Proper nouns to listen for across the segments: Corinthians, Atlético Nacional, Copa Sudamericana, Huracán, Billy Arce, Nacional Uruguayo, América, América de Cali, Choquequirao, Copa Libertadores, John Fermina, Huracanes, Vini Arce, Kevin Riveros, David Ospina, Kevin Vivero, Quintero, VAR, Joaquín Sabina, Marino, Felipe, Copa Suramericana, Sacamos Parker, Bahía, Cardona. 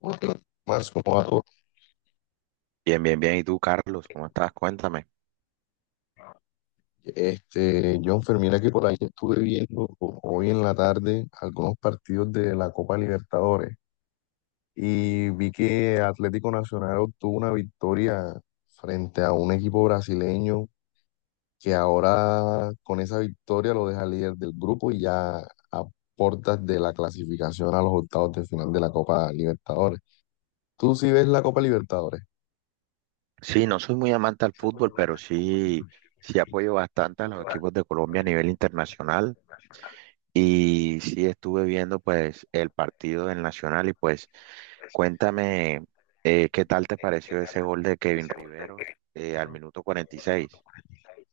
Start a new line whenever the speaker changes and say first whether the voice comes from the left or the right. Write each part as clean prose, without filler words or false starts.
left: Otro más como dato,
right: Bien, bien, bien. ¿Y tú, Carlos? ¿Cómo estás? Cuéntame.
left: John Fermina, que por ahí estuve viendo hoy en la tarde algunos partidos de la Copa Libertadores y vi que Atlético Nacional obtuvo una victoria frente a un equipo brasileño que ahora con esa victoria lo deja líder del grupo y ya a puertas de la clasificación a los octavos de final de la Copa Libertadores. ¿Tú sí ves la Copa Libertadores?
right: Sí, no soy muy amante al fútbol, pero sí, sí apoyo bastante a los equipos de Colombia a nivel internacional. Y sí estuve viendo pues el partido del Nacional y pues cuéntame qué tal te pareció ese gol de Kevin
left: Ese gol del
right: Riveros al
left: primero,
right: minuto
left: el
right: cuarenta y
left: gol del minuto
right: seis.
left: 46.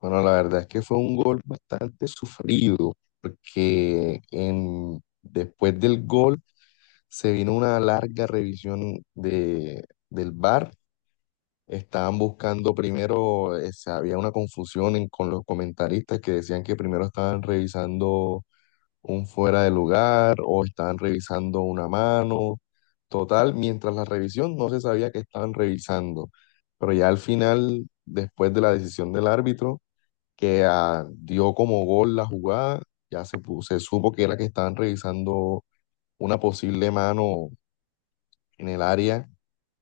left: Bueno, la verdad es que fue un gol bastante sufrido, porque en, después del gol se vino una larga revisión del VAR. Estaban buscando primero, había una confusión con los comentaristas que decían que primero estaban revisando un fuera de lugar o estaban revisando una mano. Total, mientras la revisión no se sabía que estaban revisando, pero ya al final, después de la decisión del árbitro, que dio como gol la jugada, se supo que era que estaban revisando una posible mano en el área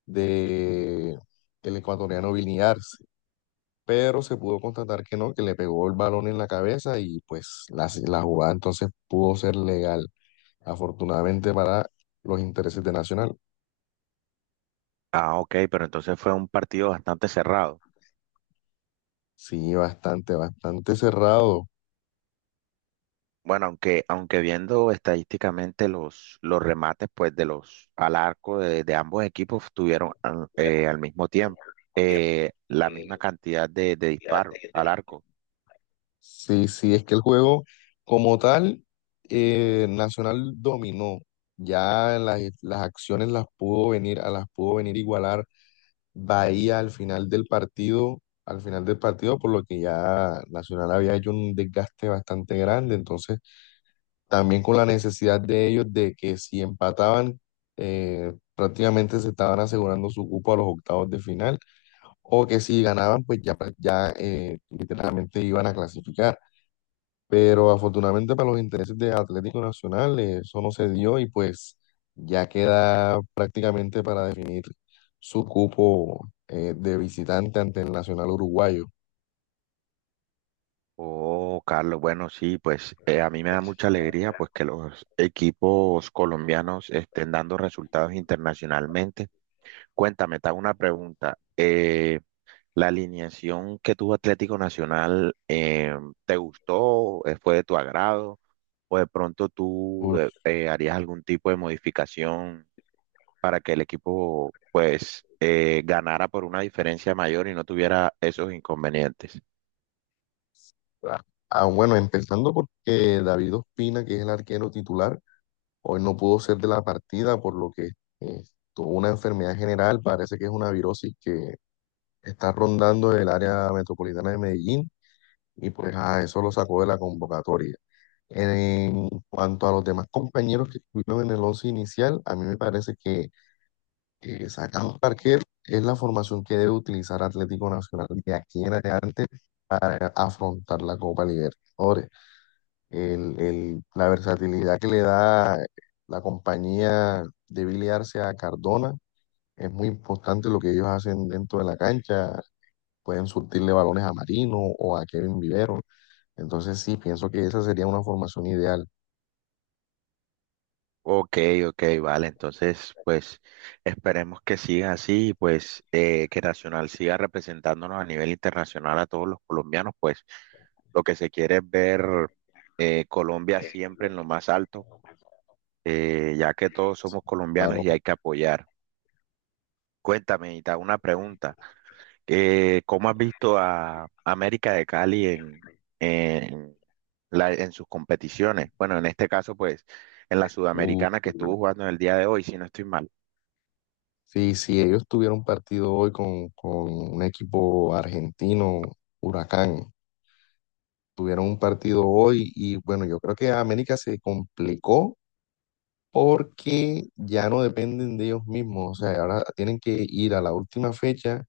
left: de el ecuatoriano Vini Arce, pero se pudo constatar que no, que le pegó el balón en la cabeza y pues la jugada entonces pudo ser legal. Afortunadamente para los intereses de Nacional.
right: Ah, ok, pero entonces fue un partido bastante cerrado.
left: Sí, bastante, bastante cerrado.
right: Bueno, aunque viendo estadísticamente los remates pues de los al arco de ambos equipos tuvieron al mismo tiempo la misma cantidad de disparos al arco.
left: Sí, sí, es que el juego como tal, Nacional dominó. Ya las acciones a las pudo venir igualar Bahía al final del partido, al final del partido, por lo que ya Nacional había hecho un desgaste bastante grande. Entonces, también con la necesidad de ellos de que si empataban, prácticamente se estaban asegurando su cupo a los octavos de final, o que si ganaban, pues ya, literalmente iban a clasificar. Pero afortunadamente para los intereses de Atlético Nacional eso no se dio y pues ya queda prácticamente para definir su cupo de visitante ante el Nacional Uruguayo.
right: Oh, Carlos, bueno, sí, pues a mí me da mucha alegría pues que los equipos colombianos estén dando resultados internacionalmente. Cuéntame, te hago una pregunta. La alineación que tuvo Atlético Nacional, ¿te gustó? ¿Fue de tu agrado? ¿O de pronto tú
left: Uf,
right: harías algún tipo de modificación para que el equipo pues ganara por una diferencia mayor y no tuviera esos inconvenientes?
left: ah, bueno, empezando porque David Ospina, que es el arquero titular, hoy no pudo ser de la partida por lo que eh, tuvo una enfermedad general, parece que es una virosis que está rondando el área metropolitana de Medellín y pues a eso lo sacó de la convocatoria. En cuanto a los demás compañeros que estuvieron en el once inicial, a mí me parece que Sacamos Parker es la formación que debe utilizar Atlético Nacional de aquí en adelante para afrontar la Copa Libertadores. La versatilidad que le da la compañía de Billy Arce a Cardona es muy importante lo que ellos hacen dentro de la cancha. Pueden surtirle balones a Marino o a Kevin Vivero. Entonces sí, pienso que esa sería una formación ideal.
right: Ok, ok, vale. Entonces, pues esperemos que siga así y pues que Nacional siga representándonos a nivel internacional a todos los colombianos. Pues lo que se quiere es ver Colombia siempre en lo más alto, ya que todos somos colombianos y
left: Claro.
right: hay que apoyar. Cuéntame, Ita, una pregunta. ¿Cómo has visto a América de Cali en, en sus competiciones? Bueno, en este caso, pues en la
left: Uh,
right: Sudamericana que estuvo jugando en el día de hoy, si no estoy mal.
left: sí, si ellos tuvieran un partido hoy con un equipo argentino, Huracán, tuvieron un partido hoy y bueno, yo creo que América se complicó porque ya no dependen de ellos mismos. O sea, ahora tienen que ir a la última fecha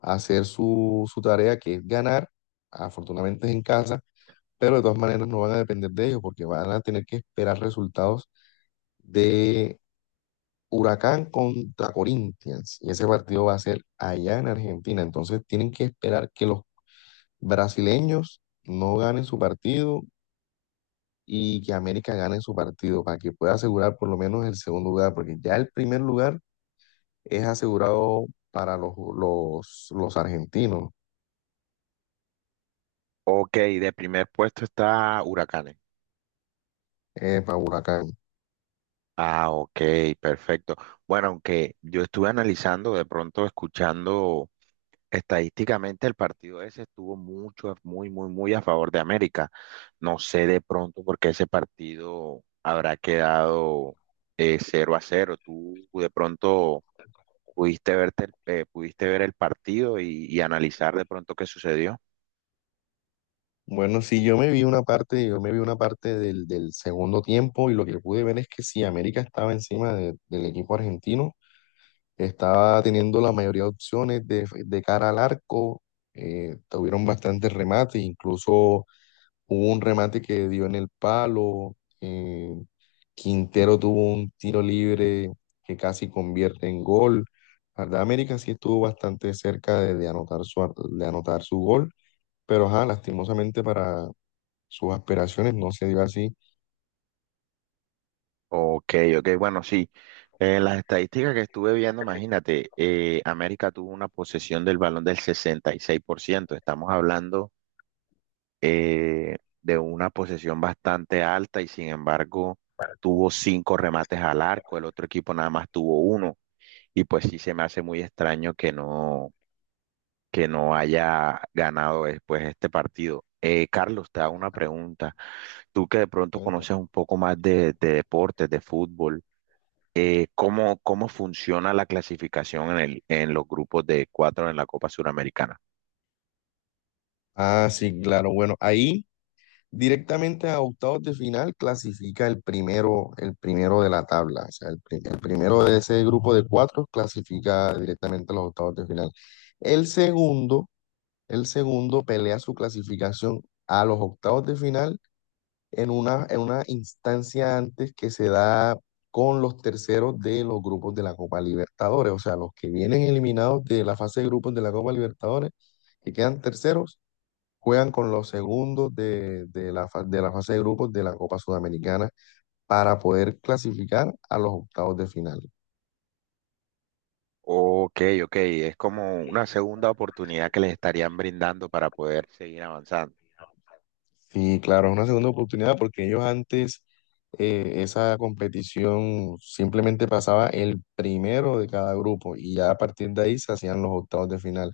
left: a hacer su tarea, que es ganar. Afortunadamente es en casa, pero de todas maneras no van a depender de ellos porque van a tener que esperar resultados de Huracán contra Corinthians y ese partido va a ser allá en Argentina. Entonces tienen que esperar que los brasileños no ganen su partido y que América gane su partido para que pueda asegurar por lo menos el segundo lugar, porque ya el primer lugar es asegurado para los argentinos,
right: Ok, de primer puesto está Huracanes.
left: para Huracán.
right: Ah, ok, perfecto. Bueno, aunque yo estuve analizando, de pronto escuchando estadísticamente el partido ese estuvo mucho, muy, muy, muy a favor de América. No sé de pronto por qué ese partido habrá quedado 0-0. Tú de pronto pudiste verte, pudiste ver el partido y analizar de pronto qué sucedió.
left: Bueno, sí, yo me vi una parte, yo me vi una parte del segundo tiempo y lo que pude ver es que sí, América estaba encima del equipo argentino. Estaba teniendo la mayoría de opciones de cara al arco. Tuvieron bastantes remates, incluso hubo un remate que dio en el palo. eh, Quintero tuvo un tiro libre que casi convierte en gol. La verdad, América sí estuvo bastante cerca de anotar de anotar su gol, pero ajá, lastimosamente para sus aspiraciones no se dio así.
right: Ok, ok, bueno, sí. En las estadísticas que estuve viendo, imagínate, América tuvo una posesión del balón del 66%. Estamos hablando de una posesión bastante alta y sin embargo tuvo cinco remates al arco, el otro equipo nada más tuvo uno. Y pues sí se me hace muy extraño que no haya ganado después este partido. Carlos, te hago una pregunta. Tú que de pronto
left: Cuenta.
right: conoces un poco más de deportes, de fútbol ¿cómo funciona la clasificación en los grupos de cuatro en la Copa Suramericana?
left: Ah, sí, claro. Bueno, ahí, directamente a octavos de final clasifica el primero de la tabla, o sea, el primero de ese grupo de cuatro clasifica directamente a los octavos de final. El segundo, el segundo pelea su clasificación a los octavos de final en una instancia antes que se da con los terceros de los grupos de la Copa Libertadores, o sea, los que vienen eliminados de la fase de grupos de la Copa Libertadores, que quedan terceros juegan con los segundos de de la fase de grupos de la Copa Sudamericana para poder clasificar a los octavos de final.
right: Ok, ok, es como una segunda oportunidad que les estarían brindando para poder seguir avanzando.
left: Sí, claro, es una segunda oportunidad porque ellos antes esa competición simplemente pasaba el primero de cada grupo y ya a partir de ahí se hacían los octavos de final.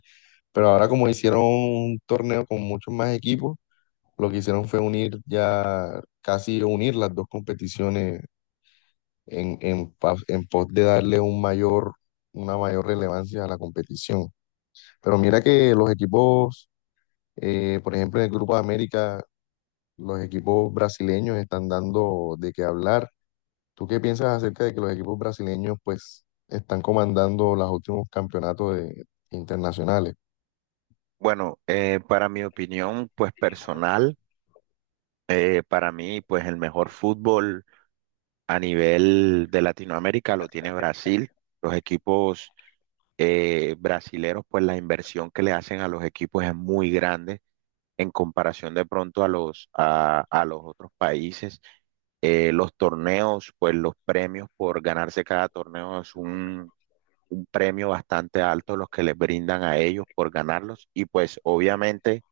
left: Pero ahora como hicieron un torneo con muchos más equipos, lo que hicieron fue unir ya, casi unir las dos competiciones en pos de darle un mayor, una mayor relevancia a la competición. Pero mira que los equipos, por ejemplo, en el Grupo de América, los equipos brasileños están dando de qué hablar. ¿Tú qué piensas acerca de que los equipos brasileños pues están comandando los últimos campeonatos internacionales?
right: Bueno, para mi opinión, pues personal, para mí, pues el mejor fútbol a nivel de Latinoamérica lo tiene Brasil. Los equipos brasileros, pues la inversión que le hacen a los equipos es muy grande en comparación de pronto a los otros países. Los torneos, pues los premios por ganarse cada torneo es un premio bastante alto los que les brindan a ellos por ganarlos y pues obviamente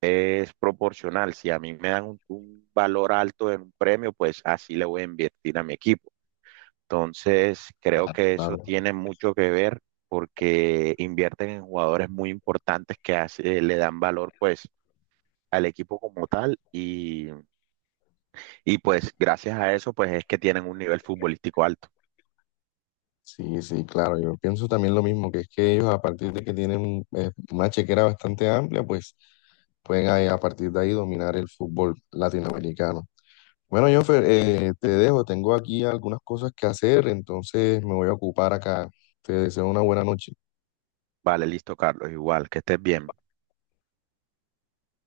right: es proporcional. Si a mí me dan un valor alto en un premio, pues así le voy a invertir a mi equipo. Entonces, creo
left: Claro,
right: que eso
left: claro.
right: tiene mucho que ver porque invierten en jugadores muy importantes que le dan valor pues al equipo como tal y pues gracias a eso pues es que tienen un nivel futbolístico alto.
left: Sí, sí, claro, yo pienso también lo mismo, que es que ellos a partir de que tienen una chequera bastante amplia, pues pueden a partir de ahí dominar el fútbol latinoamericano. Bueno, Jonfer, te dejo, tengo aquí algunas cosas que hacer, entonces me voy a ocupar acá. Te deseo una buena noche.
right: Vale, listo, Carlos, igual, que estés bien.